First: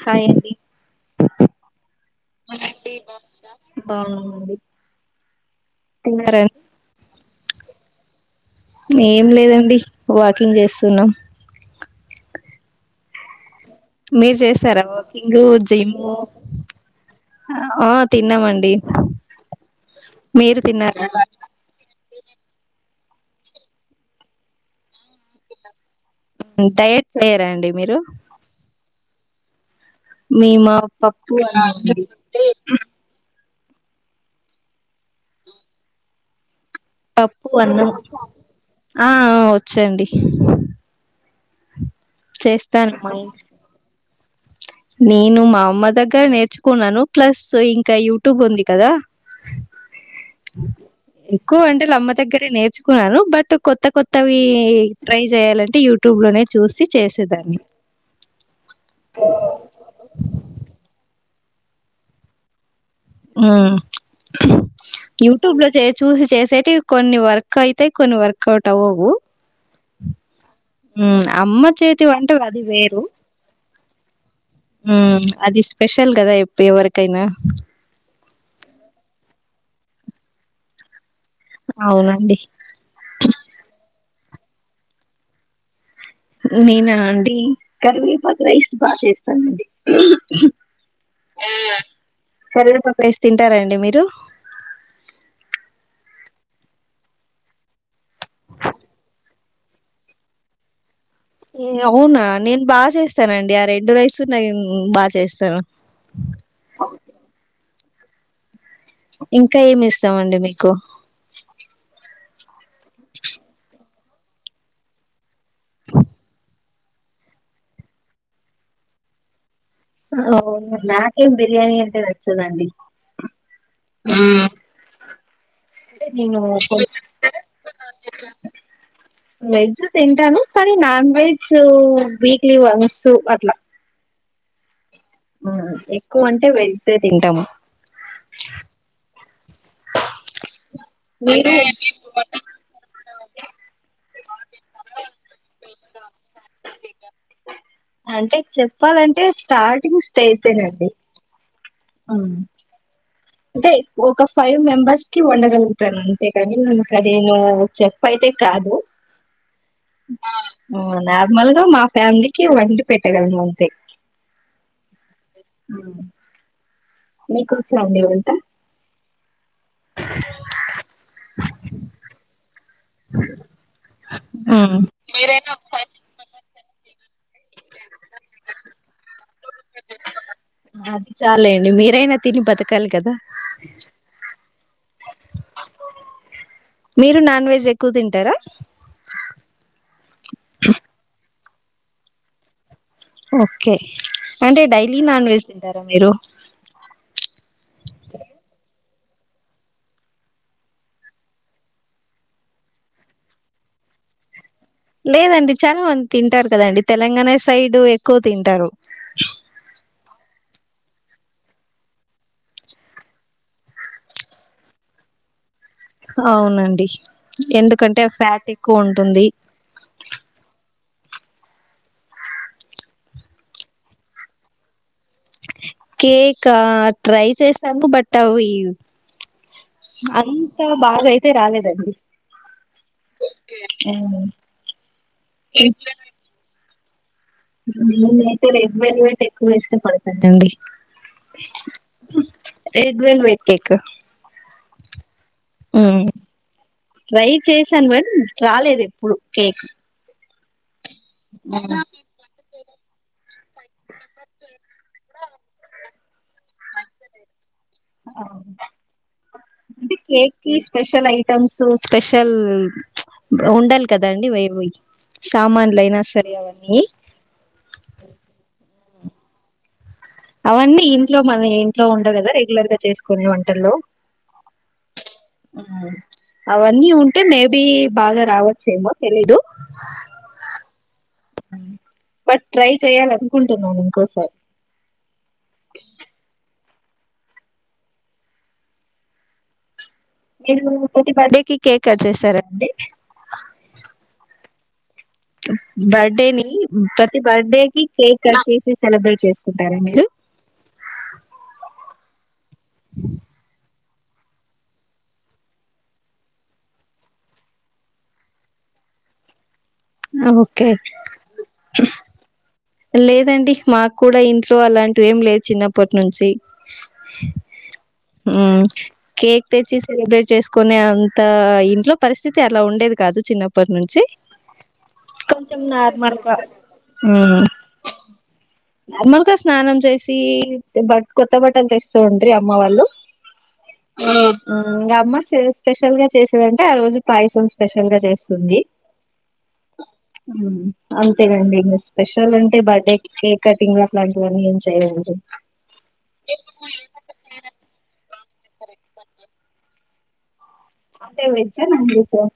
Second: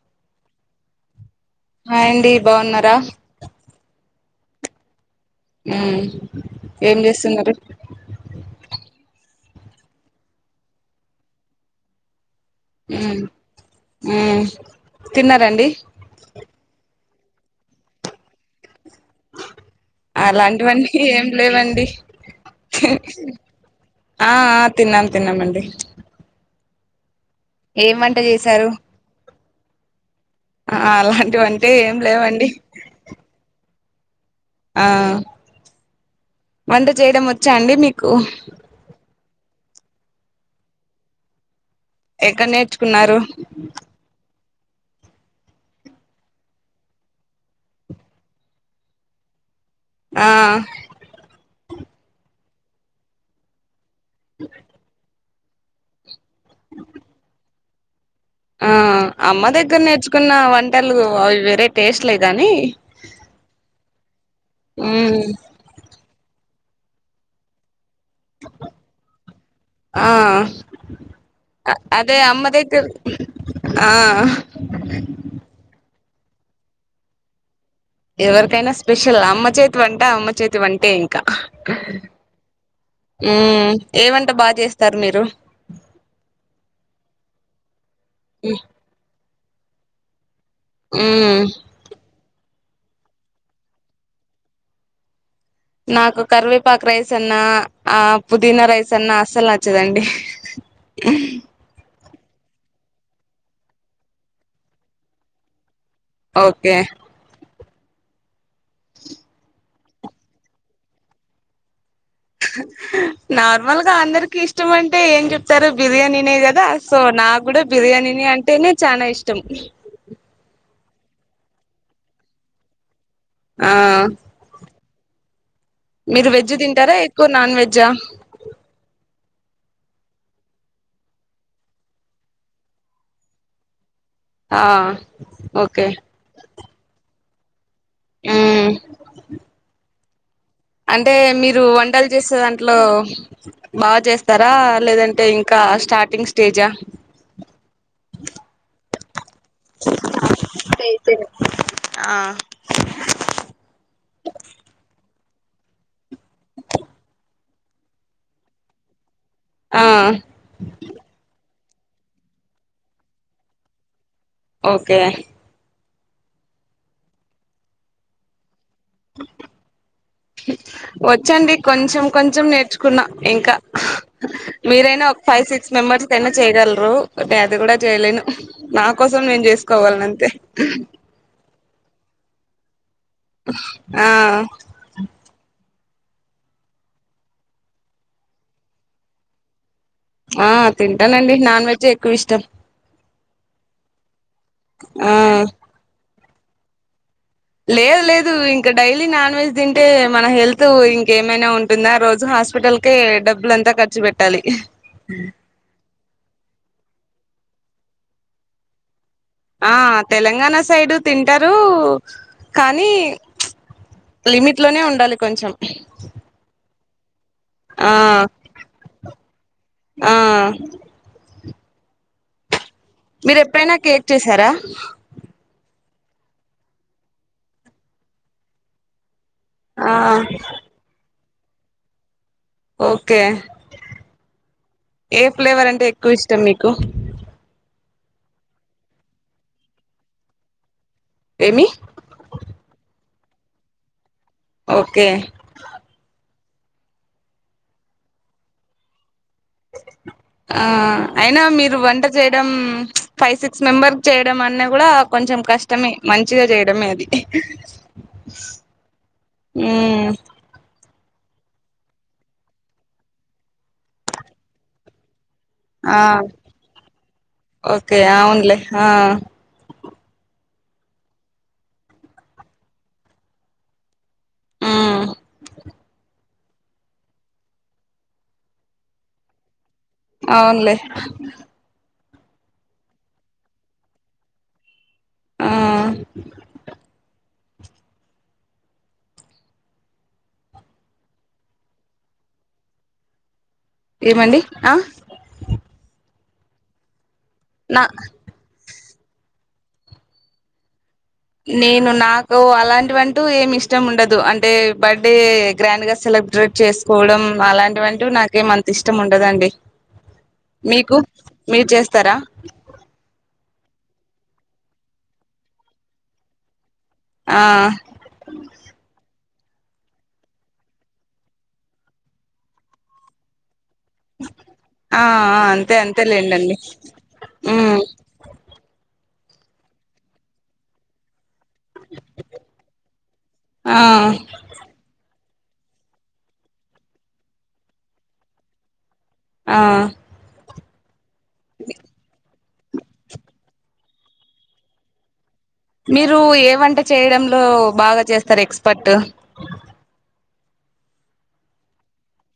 Hi అండి hi అండి బాగున్నారా బావుననండి ఉ ఏం చేస్తున్నారు ఏం లేదండి వాకింగ్ చేస్తున్నాం ఉ మీరు చేస్తారా వాకింగ్ జిమ్ ఆ తిన్నామండి మీరు అలాంటివన్నీ తిన్నారా ఏం లేవండి హూఉ ఆ ఆ తిన్నాం తిన్నామండి డైట్ చేయ్యరా అండి ఏం మీరు వంట చేశారు మీ మా ఆ పప్పు అలాంటివంటే ఏం అలాంటివి ఉంటే లేవండి ఆ వంట చేయడం పప్పు వచ్చా అండి అన్నం మీకు ఆ వచ్చండి ఎక్కడ చేస్తాను మా నేర్చుకున్నారు ఇంట్లో నేను మా అమ్మ దగ్గర నేర్చుకున్నాను ప్లస్ ఇంకా యూట్యూబ్ ఉంది కదా ఆ ఎక్కువ అంటే లమ్మ దగ్గరే నేర్చుకున్నాను బట్ కొత కొత్త కొత్తవి ట్రై చేయాలంటే యూట్యూబ్ లోనే చూసి చేసేదాన్ని ఆ అమ్మ దగ్గర నేర్చుకున్న వంటలు అవి వేరే టేస్ట్లే కాని హ మ్మ్ యూట్యూబ్ లో చేసి చేసేటివి కొన్ని వర్క్ అయి అయితే కొన్ని వర్కౌట్ అవవు ఆ అమ్మ చేతి అదే వంట అమ్మ అది దగ్గర వేరు ఆ హు అది స్పెషల్ కదా చెప్పు ఎవరికైనా ఎవరికైనా స్పెషల్ అమ్మ చేతి వంట అమ్మ చేతి వంటే ఇం కా అవునండి హు ఏమని బాగా చేస్తారు మీరు నేనా అండి కరివేపాకు రైస్ బాగా చేస్తానండి హు పెరుగు పప్పు రైస్ తింటారాండి మీరు నాకు కరివేపాక రైస్ అన్నా ఆ పుదీనా రైస్ అన్నా అస్సలు నచ్చదండి ఏ అవునా నేను బాగా చేస్తానండి ఆ రెండు రైస్ నేను బాగా చేస్తాను ఓకే ఇంకా ఏమి ఇస్తామండి మీకు నార్మల్గా అందరికి ఇష్టం అంటే ఏం చెప్తారు బిర్యానీనే కదా సో నా కూడా బిర్యానీని అంటేనే చానా ఇష్టం అవునా నాకేం బిర్యానీ అంటే నచ్చదండి ఆ అంటే మీరు నేను వెజ్ తింటారా ఎక్కువ నాన్ వెజ్జా [inaudible] వెజ్ తింటాను కానీ నాన్ వెజ్ వీక్లీ వన్స్ అట్లా ఆహ ఎక్కువ అంటే వెన్స్ డే తింటాము ఆహ అంటే మీరు వంటలు చేసే దాంట్లో బాగా చేస్తారా లేదంటే ఇంకా స్టార్టింగ్ స్టేజా అంటే చెప్పాలంటే స్టార్టింగ్ స్టేజేనండి ఆ అంటే ఒక ఫైవ్ మెంబర్స్ కి ఉండగలుగుతాను అంతేగాని నేను [inaudible] షెఫ్ అయితే కాదు ఆ నార్మల్ మా ఫ్యామిలీకి వండి పెట్టగలలను అంతే ఓకే మీకు వచ్చా అండి వంట వచ్చండి కొంచెం కొంచెం నేర్చు కున్నా ఇంకా మీరైనా ఒక ఫైవ్ సిక్స్ మెంబర్స్ కి అయిన చేయగలరు పెద్ద అది కూడా చేయలేను నా కోసం నేను చేసుకోగలను అంతే ని మీరైనా తిని బతకాలి కదా ఆ మీరు నాన్ వెజ్ ఎక్కువ తింటారా ఆ తింటానండి నాన్ వెజే ఎక్కువ ఇష్టం ఓకే అంటే డైలీ ఆ నాన్ వెజ్ తింటారా మీరు లేదు లేదు ఇంక డైలీ నాన్ వెజ్ తింటే మన హెల్త్ ఇంకేమైనా ఉంటుందా రోజు. హాస్పిటల్ కే డబ్బులంతా ఖర్చు పెట్టాలి. లేదండి చాలా మంది తింటారు కదండి తెలంగాణ సైడ్ ఎక్కువ తింటారు. ఆహ్ తెలంగాణ సైడు తింటారు కానీ ప్చ్. లిమిట్ లోనే ఉండాలి కొంచెం. అవునండి ఆ ఎందుకంటే ఫ్యాట్ ఎక్కువ ఉంటుంది. ఆ మీరు ఎప్పుడైనా కేక్ చేసారా. కేకా ట్రై చేశాను బట్ అవి. ఆ అంతా బాగా అయితే రాలేదండి. ఓకే ఆ, ఏ ఫ్లేవర్ అంటే ఎక్కువ ఇష్టం మీకు. నేను అయితే రెడ్ వెల్ వెయిట్ ఎక్కువ ఇష్టపడతానండి. ఏమి red velvet cake. Okay. Try చేశాను [unintelligible] రాలేదు ఎప్పుడు కేక్. ఆహ్ అయినా మీరు వంట చేయడం ప్చ్ స్పైసీ. మెంబర్క్ చేయడం అన్న కూడా కొంచెం కష్టమే. మంచిగా చేయడమే ఇది అంటే ఉమ్. కేక్ కి స్పెషల్ ఐటమ్స్ స్పెషల్ ప్చ్ ఉండాలి కదండి వైవి. ఆహ్ ఓకే అవునులే ఆహ్. అవన్నీ ఇంట్లో మన ఇంట్లో ఉండకదా రెగ్యులర్ గా చేసుకోనే వంటల్లో. ఉమ్ ఉమ్. అవన్నీ ఉంటే మేబి బాగా రావచ్చేమో తెలీదు. అవునులే. బట్ ట్రై చెయాలనుకుంటున్నాను ఇంకోసారి. ఆహ్. మీరు ప్రతి బర్త్ డే కి కేక్ కట్ చేస్తారండి. ఏమండి ఆహ్. బర్త్డే ని ప్రతి బర్త్డే కి నా కేక్ కట్ చేసి సెలబ్రేట్ చేస్. కుంటారా మీరు. నేను నాకు అలాంటివంటూ ఏమి ఇష్ట్. ఇష్టం ఉండదు అంటే బర్త్డే గ్రాండ్ గా సెలబ్రేట్ చేసుకోవడం అలాంటివంటూ నాకేం మంత. ఇష్టం ఉండదండి. ఓకే మీకు మీరు చేస్తారా. లేదండి మాకు కూడా ఇంట్లో అలాంటి ఏం లేదు చిన్నప్పటి నుంచి. ఆ ఉమ్. కేక్ తెచ్చి సెలబ్రేట్ చేసుకోనే అంత ఇంట్లో పరిస్థితి అలా ఉండేది కాదు చిన్నప్పు పటు నుంచి ఆ ఆ కొంచెం అంతే నార్మల్గా. అంతేలేండండి ఉమ్. తొందరగా స్నానం చేసి బట్ కోత్. కొత్త బట్టలు తెస్తుండ్రే అమ్మ వాళ్ళు ఆ ఇంకా అమ్మ. ఈరోజు స్పెషల్ గా చేసేదంటే ఆ రోజు పాయసం స్పెషల్ గా చేస్తుంది. ఆహ్. అంతే అండి ఇంక స్పెషల్ అంటే బర్త్డే కేక్ కటింగ్ అట్లాంటివన్నీ ఏం చెయనండి. మీరు ఏ వంట చేయడంలో బాగా చేస్తారు ఎక్స్పర్ట్. అంటే వెజ్జా నాన్ వెజ్ ఆ.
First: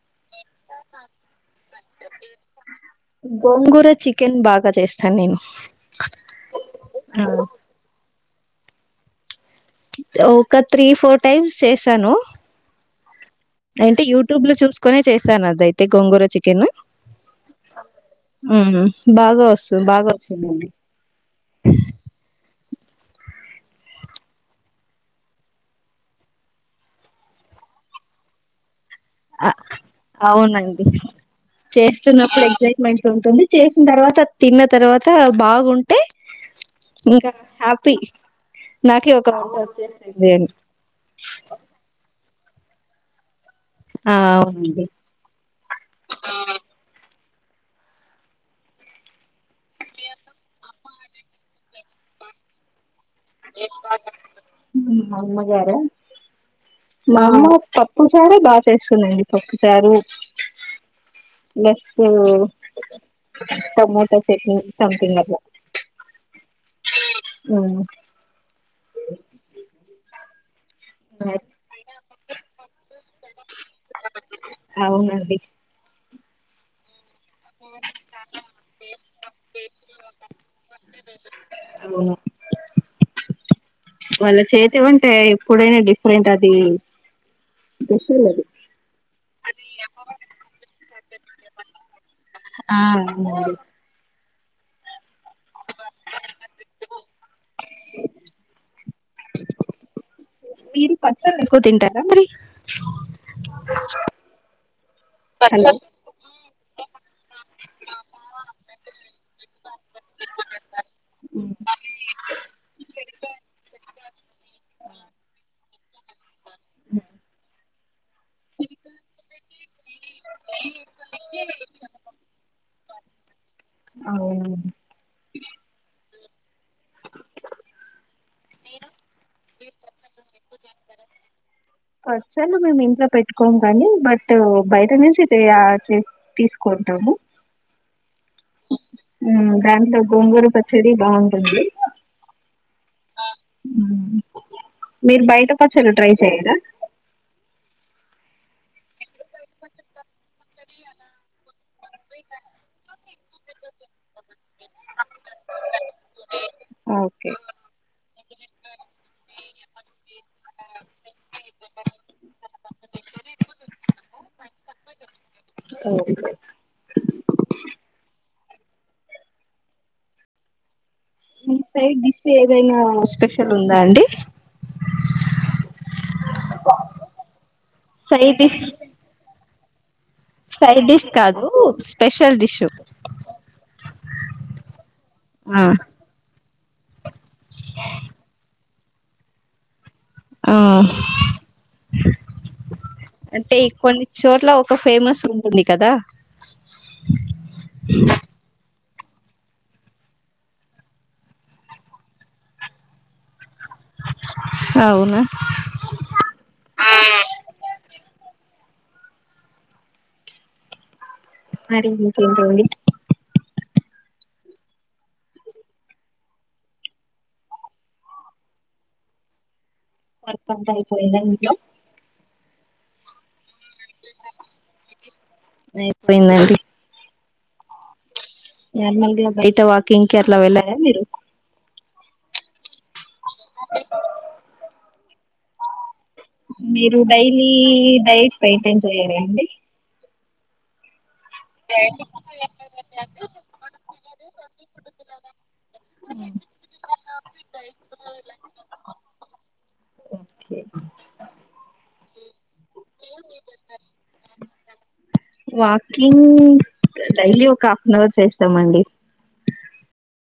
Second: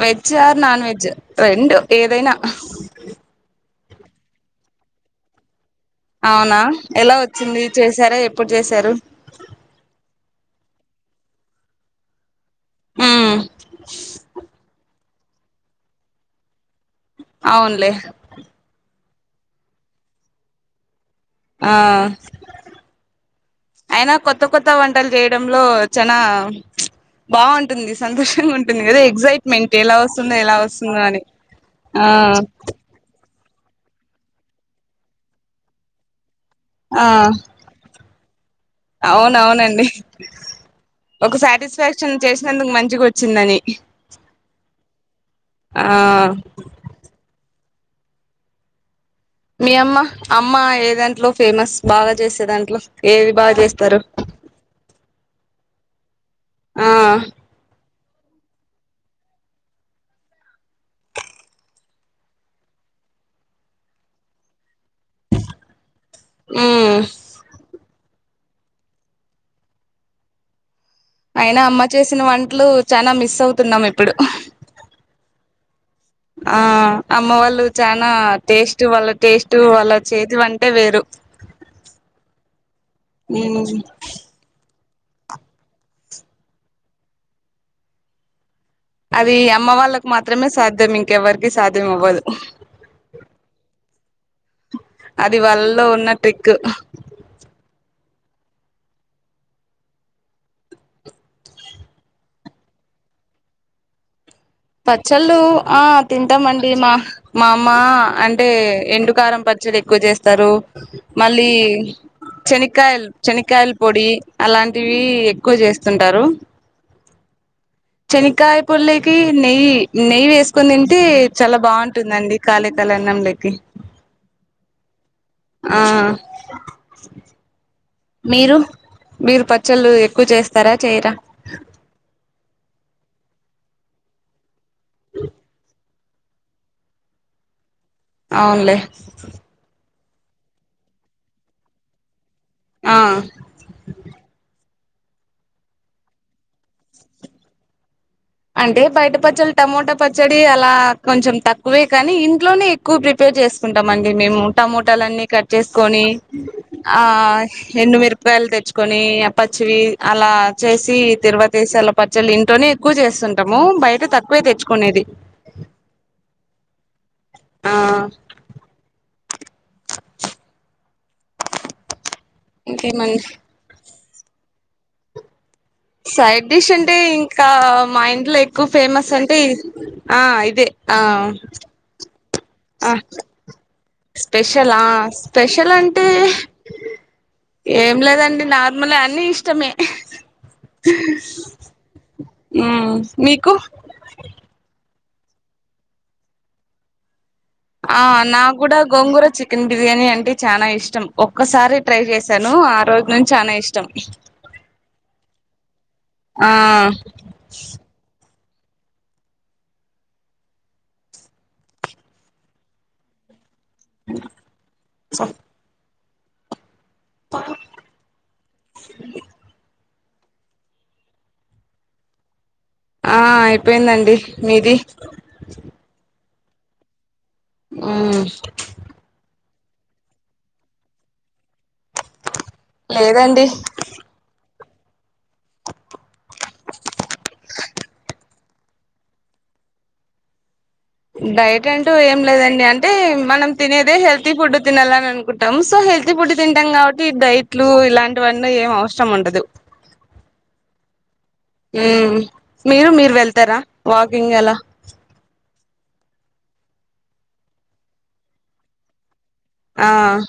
వెజ్ ఆర్ నాన్ వెజ్ రెండు ఏదైనా. గోంగూర చికెన్ బాగా చేస్తాను నేను. అవునా ఎలా ఆ, వచ్చింది చేసారా ఎప్పుడు చేసారు. ఒక త్రీ ఫోర్ టైమ్స్ చేసాను. ఉమ్ అంటే యూట్యూబ్ లో చూసుకోనే చేశాను. అదైతే గోంగూర చికెన్. అవున్లే ఉమ్, బాగా వస్తు బాగా వస్తుందండి ఆ [inaudible] అయినా కొత్త కొత్త వంటలు చేయడంలో చనా బాగుంటుంది సంతోషంగా ఉంటు ఉంటుంది కదా అ- ఎక్సైట్మెంట్ ఎలా వస్తుందో ఎలా అవునండి వస్తుందో అని ఆ చేస్తున్నప్పుడు ఎగ్సైట్మెంట్ ఉంటుంది చేసిన తర్వాత తిన్న తర్వాత బాగుంటే ఇంకా హ్యాపీ. నాకే ఒక అవును వంట అవునండి వచ్చేసింది అని ఒక సాటిస్ఫాక్షన్ చేసినందుకు మంచిగా వచ్చిందని ఆ ఉంది ఆ మీ అమ్మ అమ్మ ఏ దాంట్లో ఫేమస్ బాగా చేసే దాంట్లో ఏది బాగా చేస్తారు మా అమ్మగారా ఆ మా అమ్మ పప్పు చారే బాగా చేస్తుందండి పప్పు చారు లేస్సు టమోటా చట్నీ సమ్థింగ్ అట్ల ఉమ్ ఆ అ అయినా అమ్మ చేసిన వంటలు చనా మిస్ అవుతున్నాం ఇప్పుడు అవునండి ఆ అమ్మ వాళ్ళు చనా టేస్ట్ వాళ్ళ టేస్ట్ వాళ్ళ చేతి వంటే వేరు అవును నేనుజు వాళ్ళ చేతివంటే ఎప్పుడైనా డిఫరెంట్ అది టేస్ట్లది అది అమ్మ వాళ్ళకు మాత్రమే సాధ్యం ఇంకెవ్వరికి సాధ్యం అవ్వదు అవునండి అది వల్లలో ఉన్న ట్రిక్ మీరు పచ్చళ్ళు ఎక్కువ తింటారా మరి పచ్చళ్ళు హలో ఆ తింటాంమండి మా మా అమ్మ అంటే ఎండు కారం పచ్చడి ఎక్కువ చేస్తారు మళ్ళీ చనికాయలు చనీకాయలు పొడి అలాంటివి ఎక్కువ చేస్తుంటారు అ చనికాయ పోల్లోకి నెయ్యి నెయ్యి వేసుకొని తింటే చాలా బాగుంటుందండి కళే కాలని న్నం లోకి అవునండి ఆ మీరు మీరు ప చ్చలు ఎక్కువ చేస్తారా చేయరా పచ్చళ్ళు మేము ఇంట్లో పెట్టుకోం కానీ బట్ బయట నుంచి తేయా తీసుకో ఉంటాము అవునులే గోంగూర పచ్చడి బాగుంటుంది ఆ ఉమ్ మీరు బయట పచ్చళ్ళు ట్రై చెయరా అంటే బయట పచ్చళ్ళు టమోటా పచ్చడి అలా కొంచెం తక్కువే కానీ ఇంట్లోనే ఎక్కువ ప్రిపేర్ చేసుకుంటామండి మే మేము టమోటాలన్నీ కట్ చేస్కొని ఆ ఓకే ఎండు మీర్ప్ పకాయలు తెచ్చుకొని ఆ పచ్చివి అలా చేసి తిరువాతేసి అలా పచ్చళ్లు ఇంట్లోనే ఎక్కువ చేస్ తుంటము బయట తక్కువే తెచ్చుకునేది అవును ఆ మీ సైడ్ డిష్ ఏదైనా ఇంకేమన్ స్పెషల్ ఉందా అండి! సైడ్ డిష్ అంటే, ఇంకా మా ఇంట్లో సైడ్ డిష్ ఎక్కువ ఫేమస్ అంటే, ఆ ఇదే. సైడ్ ఆ డిష్ కాదు స్పెషల్ డిష్ ఆ స్పెషలా! ఆ స్పెషల్ అంటే! ఏం లేదండి. నార్మలే అన్ని ఇష్టమే. ఆ మ్మ్ మీకు అంటే, కొన్ని చోట్ల ఒక ఫేమస్ ఉంటుంది కదా! ఆ నాగ్గుడా గోంగూర చికెన్ బిర్యానీ అంటే చానా ఇష్టం. ఒక్కసారి ట్రై చేశాను ఆ రోజు నుంచి చాన ఇష్ టమ్ అవునా ఆ మరి ఇంకేంటండి? మ్ స ప వర్క్ అంతా అయిపోయిందా ఇంట్లో? ఆ అయిపోయిందండి. మీది? అయిపోయిందండి ఆమ్ నార్మల్గా బయట వాకింగ్ కి అట్ల వెళ్ళరా మీరు? లేదండి. పెయింటింగ్ చెయ్యారా అండి? డైట్ అంటూ ఏం లేదండి. అంటే, మనం తినేదే హెల్తీ ఫుడ్ తినల్లని అనుకుంటామ్. సో హెల్ మంచి ఫుడ్ తింటాం కాబట్టి, డైట్లు ఇలాంటివన్నీ ఏం అవసరం ఉండదు. ఓకె మ్ మీరు, మీరు వెళ్తారా వాకింగ్ అలా? వాకింగ్ డైలీ ఒక హాఫ్ అన్ అవర్ చేస్తామండి. ఆ